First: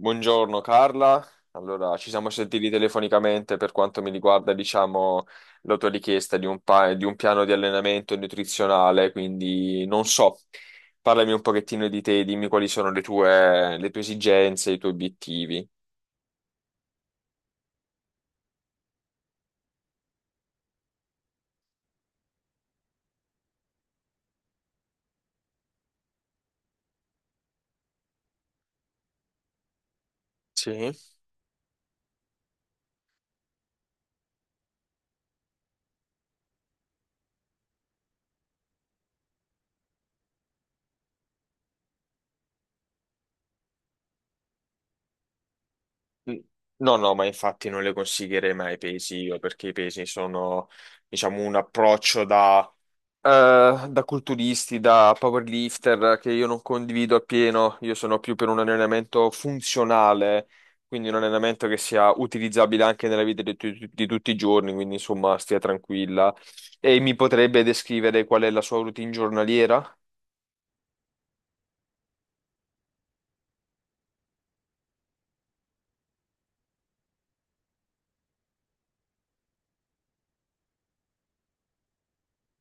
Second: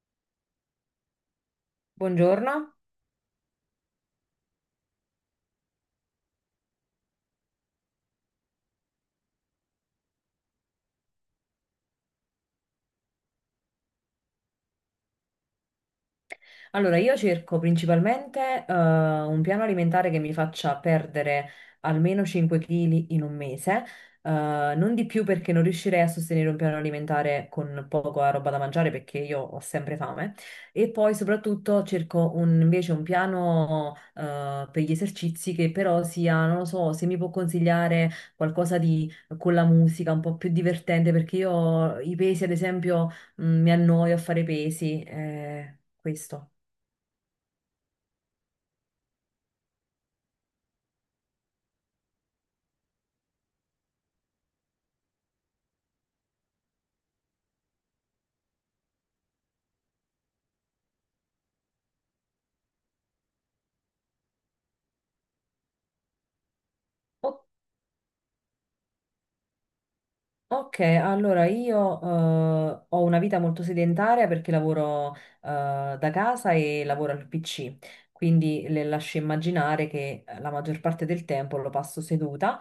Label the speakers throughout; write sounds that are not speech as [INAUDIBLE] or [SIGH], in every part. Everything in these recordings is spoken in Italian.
Speaker 1: Buongiorno Carla, allora ci siamo sentiti
Speaker 2: Buongiorno.
Speaker 1: telefonicamente per quanto mi riguarda, diciamo, la tua richiesta di di un piano di allenamento nutrizionale, quindi non so, parlami un pochettino di te, dimmi quali sono le tue esigenze, i tuoi obiettivi.
Speaker 2: Allora, io cerco principalmente un piano alimentare che mi faccia perdere almeno 5 kg in un mese, eh, non di più perché non riuscirei a sostenere un piano alimentare con poca roba da mangiare perché io ho sempre fame. E
Speaker 1: Sì.
Speaker 2: poi soprattutto cerco invece un piano per gli esercizi che però sia, non lo so, se mi può consigliare qualcosa di con la musica un po' più divertente perché io i pesi, ad esempio, mi annoio a fare pesi. Questo.
Speaker 1: No, no, ma infatti non le consiglierei mai i pesi io, perché i pesi sono, diciamo, un approccio da culturisti, da powerlifter che io non condivido appieno, io sono più per un allenamento funzionale, quindi un allenamento che sia utilizzabile anche nella vita di tutti i giorni, quindi insomma stia tranquilla. E mi
Speaker 2: O-
Speaker 1: potrebbe descrivere qual è la sua routine giornaliera?
Speaker 2: Ok, allora io ho una vita molto sedentaria perché lavoro da casa e lavoro al PC, quindi le lascio immaginare che la maggior parte del tempo lo passo seduta.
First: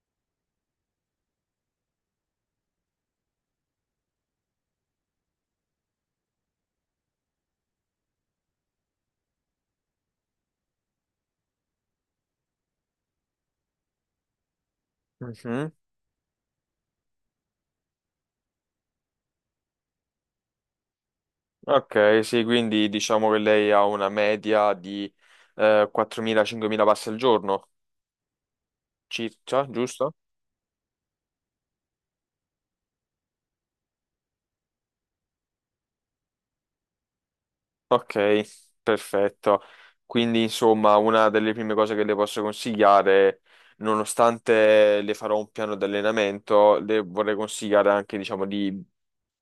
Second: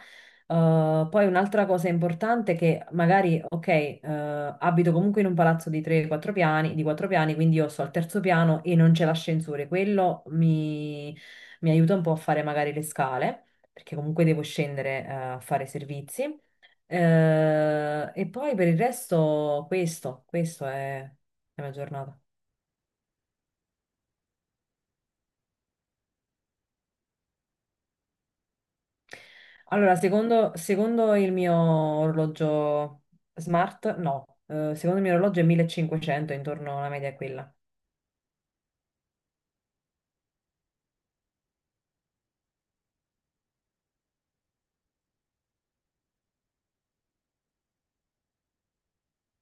Speaker 2: Poi un'altra cosa importante è che magari, ok, abito comunque in un palazzo di 3-4 piani, di 4 piani, quindi io sto al terzo piano e non c'è l'ascensore. Quello mi aiuta un po' a fare magari le scale, perché comunque devo scendere a fare
Speaker 1: Mhm.
Speaker 2: servizi. E poi per il resto, questo è la mia giornata.
Speaker 1: Ok, sì, quindi diciamo che lei ha una media di 4.000-5.000 passi al giorno, circa,
Speaker 2: Allora,
Speaker 1: giusto?
Speaker 2: secondo il mio orologio smart, no, secondo il mio orologio è 1500, intorno alla media è quella.
Speaker 1: Ok, perfetto. Quindi, insomma, una delle prime cose che le posso consigliare, nonostante le farò un piano di allenamento, le vorrei consigliare anche, diciamo, di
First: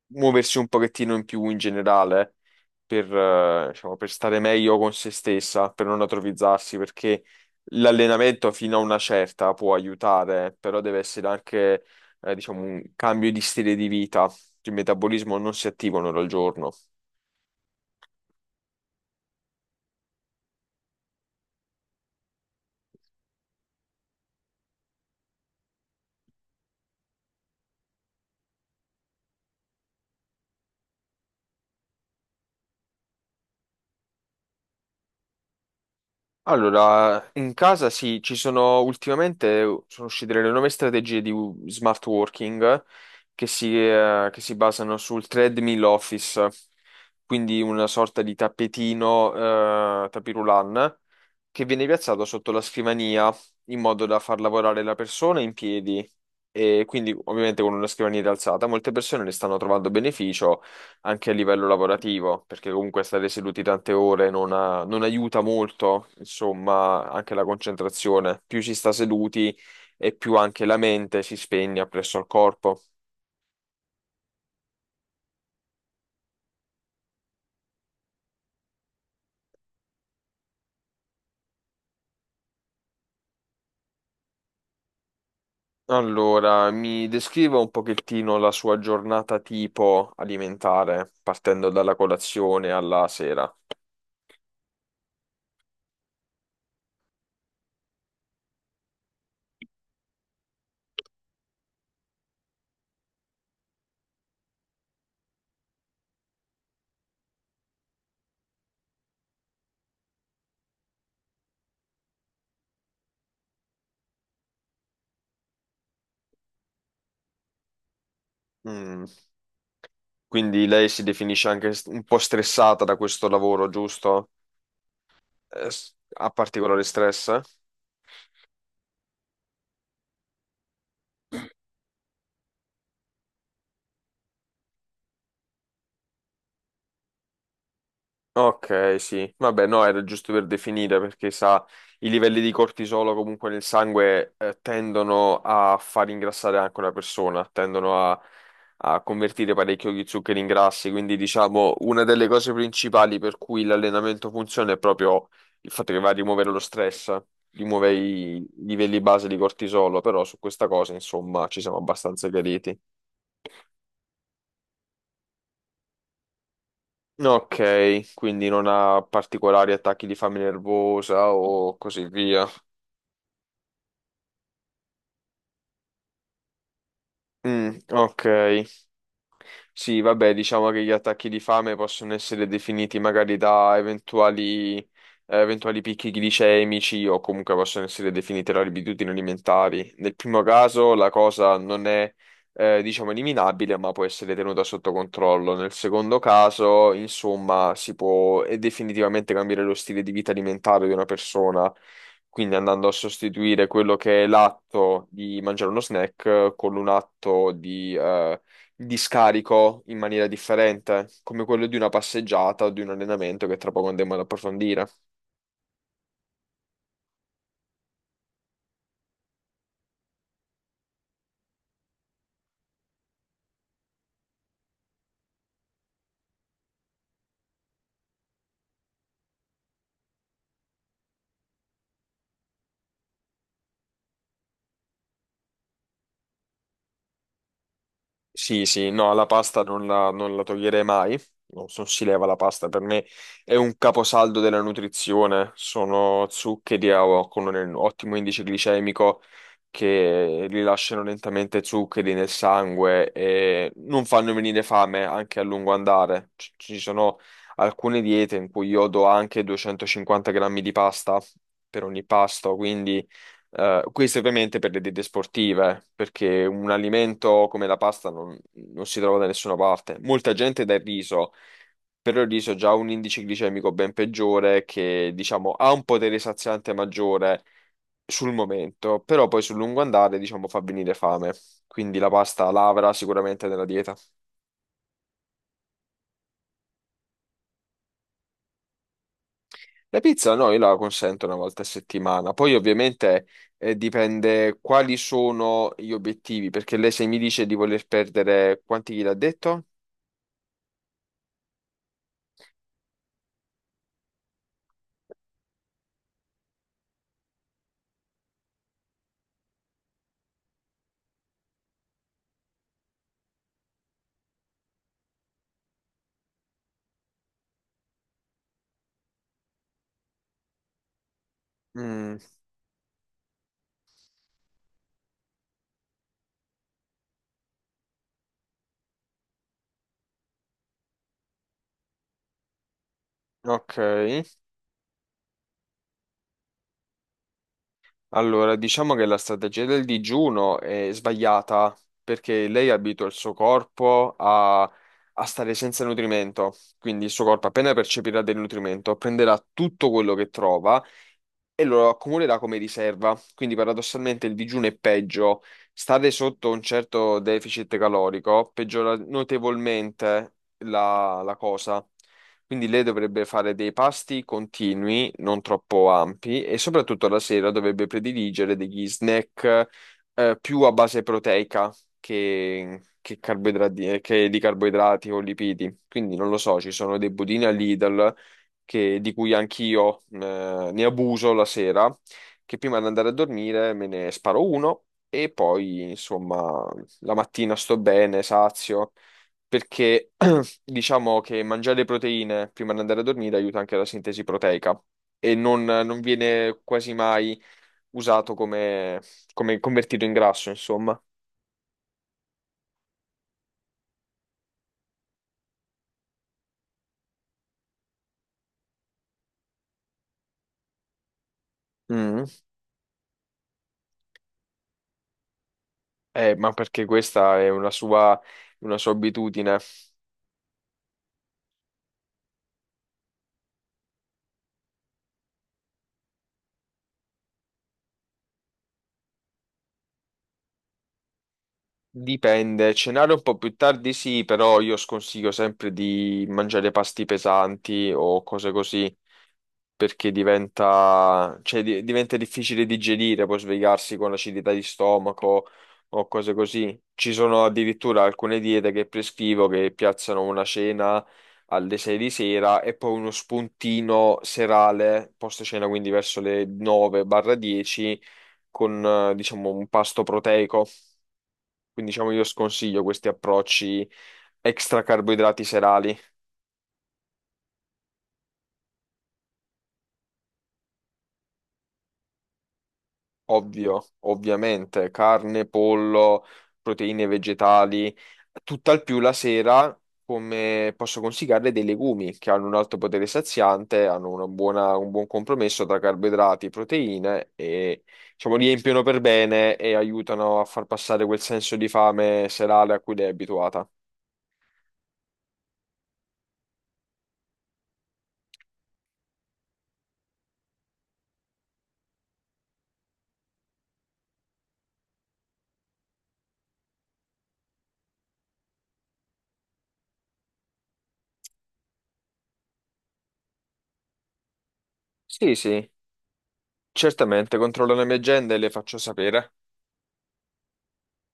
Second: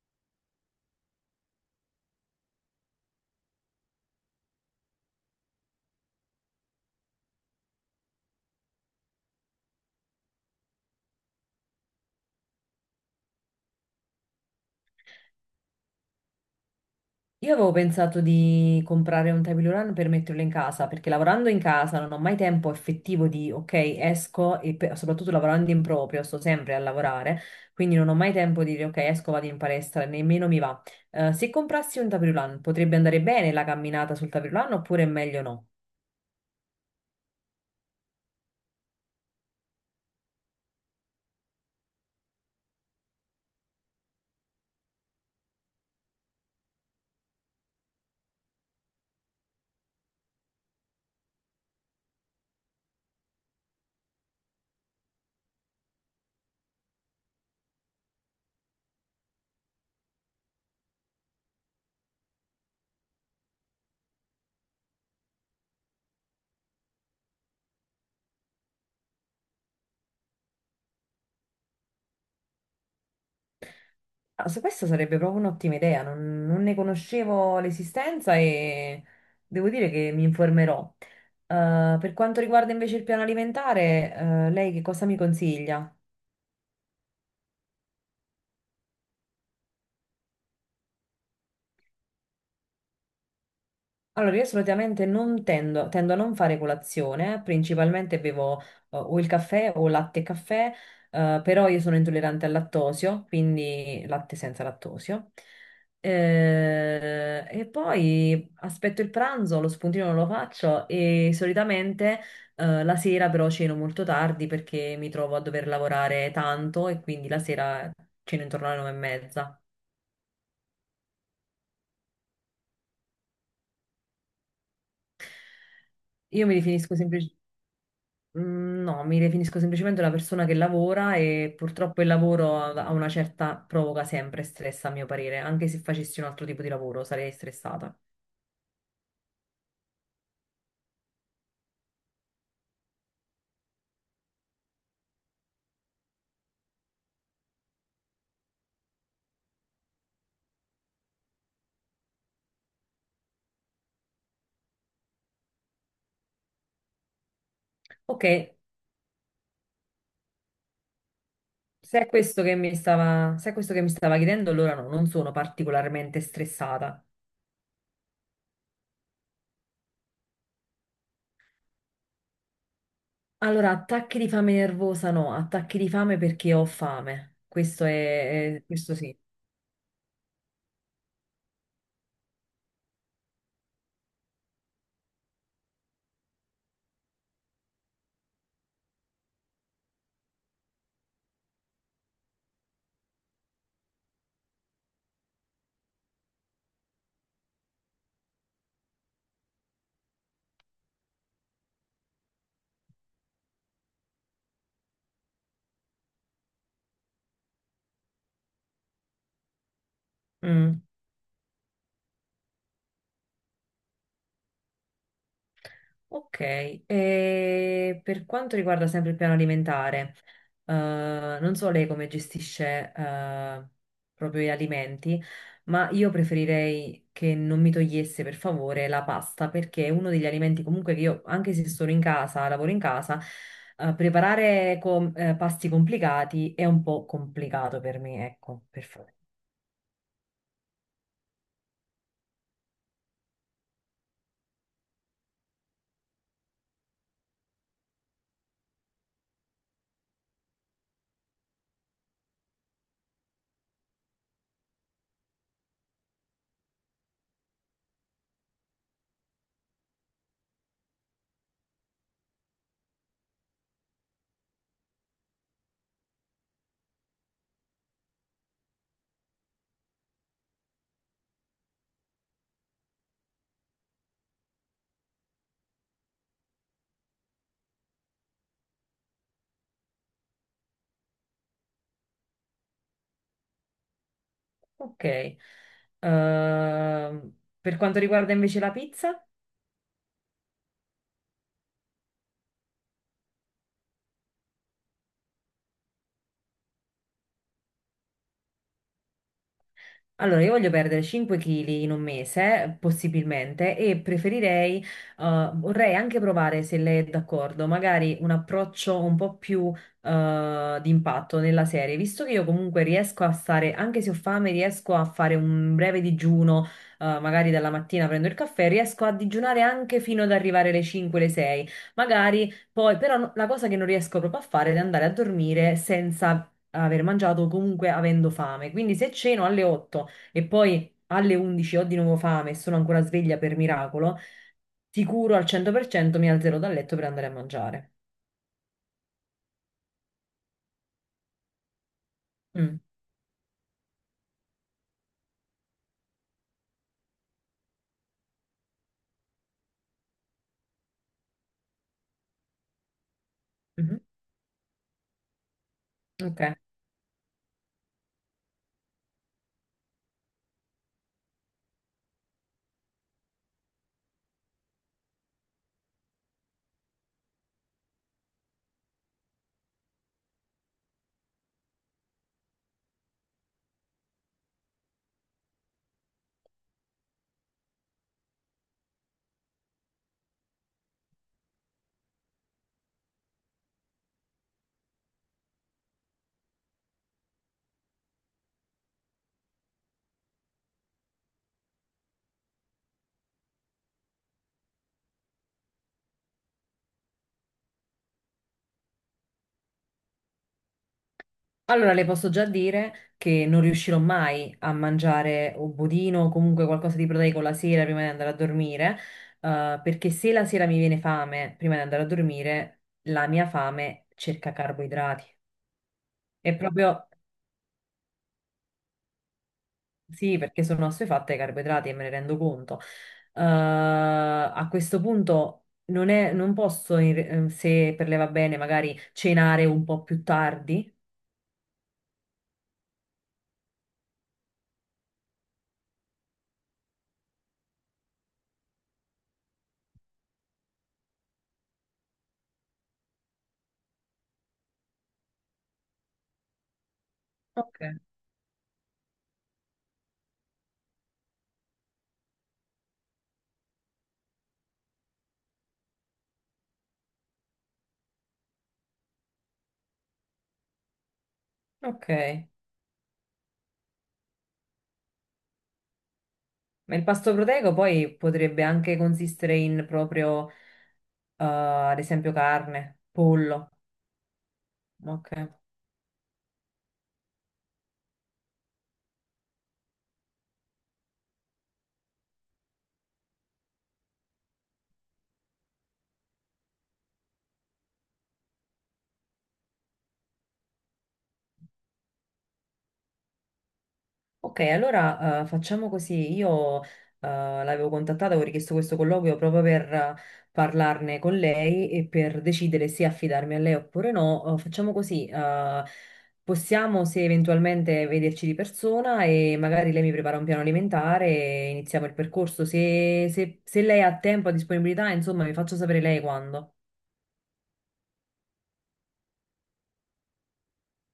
Speaker 1: muoversi un pochettino in più in generale per, diciamo, per stare meglio con se stessa, per non atrofizzarsi, perché l'allenamento fino a una certa può aiutare, però deve essere anche, diciamo, un cambio di stile di vita. Il metabolismo non si attiva un'ora al giorno.
Speaker 2: Io avevo pensato di comprare un table run per metterlo in casa, perché lavorando in casa non ho mai tempo effettivo di, ok, esco e soprattutto lavorando in proprio, sto sempre a lavorare, quindi non ho mai tempo di dire, ok, esco, vado in palestra, nemmeno mi va. Se comprassi un table run, potrebbe andare bene la camminata sul table run oppure è meglio no?
Speaker 1: Allora, in casa sì, ci sono ultimamente sono uscite le nuove strategie di smart working che che si basano sul treadmill office, quindi una sorta di tappetino, tapis roulant che viene piazzato sotto la scrivania in modo da far lavorare la persona in piedi e quindi ovviamente con una scrivania rialzata molte persone ne stanno trovando beneficio anche a livello lavorativo perché comunque stare seduti tante ore non aiuta molto insomma anche la concentrazione più si sta seduti e più anche la mente si spegne presso al corpo.
Speaker 2: Ah, su questo sarebbe proprio un'ottima idea, non ne conoscevo l'esistenza e devo dire che mi informerò. Per quanto riguarda invece il piano alimentare, lei che cosa mi consiglia?
Speaker 1: Allora, mi descriva un pochettino la sua giornata tipo alimentare, partendo dalla colazione alla sera.
Speaker 2: Allora, io solitamente non tendo, tendo a non fare colazione, principalmente bevo o il caffè o latte e caffè, però io sono intollerante al lattosio, quindi latte senza lattosio. E poi aspetto il pranzo, lo spuntino non lo faccio e solitamente la sera però ceno molto tardi perché mi trovo a dover lavorare tanto e quindi la sera ceno intorno alle nove e
Speaker 1: Mm.
Speaker 2: mezza.
Speaker 1: Quindi lei si definisce anche un po' stressata da questo lavoro, giusto? Ha
Speaker 2: Io mi
Speaker 1: particolare
Speaker 2: definisco
Speaker 1: stress?
Speaker 2: semplicemente... Mm, No, mi definisco semplicemente una persona che lavora e purtroppo il lavoro ha una certa provoca sempre stress, a mio parere. Anche se facessi un altro tipo di lavoro sarei stressata.
Speaker 1: Ok, sì. Vabbè, no, era giusto per definire perché sa, i livelli di cortisolo comunque nel sangue tendono a far ingrassare anche una persona, a convertire parecchio gli zuccheri in grassi. Quindi, diciamo, una delle cose principali per cui l'allenamento funziona è proprio il fatto che va a rimuovere lo stress, rimuove
Speaker 2: Ok,
Speaker 1: i livelli base di cortisolo. Però su questa cosa, insomma, ci siamo
Speaker 2: se è
Speaker 1: abbastanza
Speaker 2: questo che mi
Speaker 1: chiariti.
Speaker 2: stava, se è questo che mi stava chiedendo, allora no, non sono particolarmente stressata.
Speaker 1: Ok, quindi non ha particolari attacchi di fame nervosa o così via.
Speaker 2: Allora, attacchi di fame nervosa no, attacchi di fame perché ho fame.
Speaker 1: Mm,
Speaker 2: Questo
Speaker 1: ok.
Speaker 2: Questo sì.
Speaker 1: Sì, vabbè, diciamo che gli attacchi di fame possono essere definiti magari da eventuali picchi glicemici o comunque possono essere definite da abitudini alimentari. Nel primo caso la cosa non è, diciamo, eliminabile, ma può essere tenuta sotto controllo. Nel secondo caso, insomma, si può definitivamente cambiare lo stile di vita alimentare di una persona. Quindi andando a sostituire quello che è l'atto di mangiare uno snack con un atto di scarico in maniera
Speaker 2: Mm.
Speaker 1: differente, come quello di una passeggiata o di un allenamento che tra poco andremo ad approfondire.
Speaker 2: Ok, e per quanto riguarda sempre il piano alimentare, eh, non so lei come gestisce, proprio gli alimenti, ma io preferirei che non mi togliesse per favore la pasta, perché è uno degli alimenti comunque che io, anche se sono in casa, lavoro in casa, preparare pasti complicati è un po' complicato per me,
Speaker 1: Sì,
Speaker 2: ecco, per
Speaker 1: sì, no,
Speaker 2: favore.
Speaker 1: la pasta non la, non la toglierei mai, non si leva la pasta, per me è un caposaldo della nutrizione, sono zuccheri con un ottimo indice glicemico che rilasciano lentamente zuccheri nel sangue e non fanno venire fame anche a lungo andare. Ci sono alcune diete in cui io do anche 250 grammi di pasta per ogni pasto, quindi... questo ovviamente per le diete sportive, perché un alimento come la pasta non si trova da nessuna parte. Molta gente dà il riso, però il riso ha già un indice glicemico ben peggiore che, diciamo, ha un potere saziante maggiore sul momento, però poi sul lungo andare, diciamo, fa venire fame. Quindi la pasta lavora sicuramente nella dieta.
Speaker 2: Ok. Per quanto riguarda invece la pizza?
Speaker 1: La pizza no, io la consento una volta a settimana, poi ovviamente dipende quali sono gli obiettivi, perché lei se mi dice di voler perdere quanti chili ha detto?
Speaker 2: Allora, io voglio perdere 5 kg in un mese, possibilmente, e preferirei, vorrei anche provare, se lei è d'accordo, magari un approccio un po' più, di impatto nella serie, visto che io comunque riesco a stare, anche se ho fame, riesco a fare un breve digiuno, magari dalla mattina prendo il caffè, riesco a digiunare anche fino ad arrivare alle 5, alle 6,
Speaker 1: Mm,
Speaker 2: magari poi, però la cosa che non riesco proprio a fare è andare a dormire senza aver mangiato o comunque avendo fame, quindi se ceno alle 8 e poi alle 11 ho di nuovo fame e sono ancora sveglia per
Speaker 1: ok,
Speaker 2: miracolo, sicuro al 100% mi alzerò dal letto per andare a mangiare.
Speaker 1: allora diciamo che la strategia del digiuno è sbagliata, perché lei
Speaker 2: Mm.
Speaker 1: abitua il suo corpo a stare senza nutrimento, quindi il suo corpo appena percepirà del nutrimento prenderà tutto quello che trova e lo accumulerà come riserva. Quindi
Speaker 2: Mhm.
Speaker 1: paradossalmente il digiuno è peggio. Stare
Speaker 2: Ok.
Speaker 1: sotto un certo deficit calorico peggiora notevolmente la cosa. Quindi lei dovrebbe fare dei pasti continui, non troppo ampi, e soprattutto la sera dovrebbe prediligere degli snack più a base proteica che carboidrati, che di carboidrati o lipidi. Quindi non lo so, ci sono dei budini a Lidl che- di cui anch'io ne abuso la sera, che prima di andare a dormire me ne sparo uno e poi, insomma, la mattina sto bene, sazio, perché [CLEARS THROAT] diciamo che mangiare proteine prima di andare a dormire aiuta anche la sintesi proteica. E non viene quasi mai usato come, come convertito in grasso, insomma.
Speaker 2: Allora le posso già dire che non riuscirò mai a mangiare un budino o comunque qualcosa di proteico la sera prima di andare a dormire, perché se la sera mi viene fame prima di andare a
Speaker 1: Mm.
Speaker 2: dormire, la mia fame cerca carboidrati.
Speaker 1: Ma
Speaker 2: È
Speaker 1: perché
Speaker 2: proprio
Speaker 1: questa è una una sua abitudine.
Speaker 2: Sì, perché sono assuefatte ai carboidrati e me ne rendo conto. A questo punto non posso, se per lei va bene, magari cenare un po' più tardi.
Speaker 1: Dipende, cenare un po' più tardi sì, però io sconsiglio sempre di mangiare pasti pesanti o cose così, perché diventa difficile digerire, poi svegliarsi con acidità di stomaco o cose così. Ci sono
Speaker 2: Ok.
Speaker 1: addirittura alcune diete che prescrivo che piazzano una cena alle 6 di sera e poi uno spuntino serale, post cena quindi verso le 9-10, con diciamo un pasto proteico. Quindi
Speaker 2: Ok,
Speaker 1: diciamo io sconsiglio questi approcci extra carboidrati serali,
Speaker 2: ma il pasto proteico poi potrebbe anche consistere in proprio, ad esempio, carne, pollo.
Speaker 1: ovvio, ovviamente,
Speaker 2: Ok.
Speaker 1: carne, pollo, proteine vegetali, tutt'al più la sera come posso consigliarle dei legumi che hanno un alto potere saziante, hanno una un buon compromesso tra carboidrati, proteine e diciamo riempiono per bene e aiutano a far passare quel senso di fame serale a cui lei è abituata.
Speaker 2: Ok, allora facciamo così. Io l'avevo contattata, avevo richiesto questo colloquio proprio per parlarne con lei e per decidere se affidarmi a lei oppure no. Facciamo così, possiamo se eventualmente vederci di persona e magari lei mi prepara un piano alimentare e iniziamo il percorso. Se lei ha tempo, ha disponibilità,
Speaker 1: Sì,
Speaker 2: insomma, mi
Speaker 1: sì,
Speaker 2: faccio sapere lei quando.
Speaker 1: certamente, controllo le mie agende e le faccio sapere.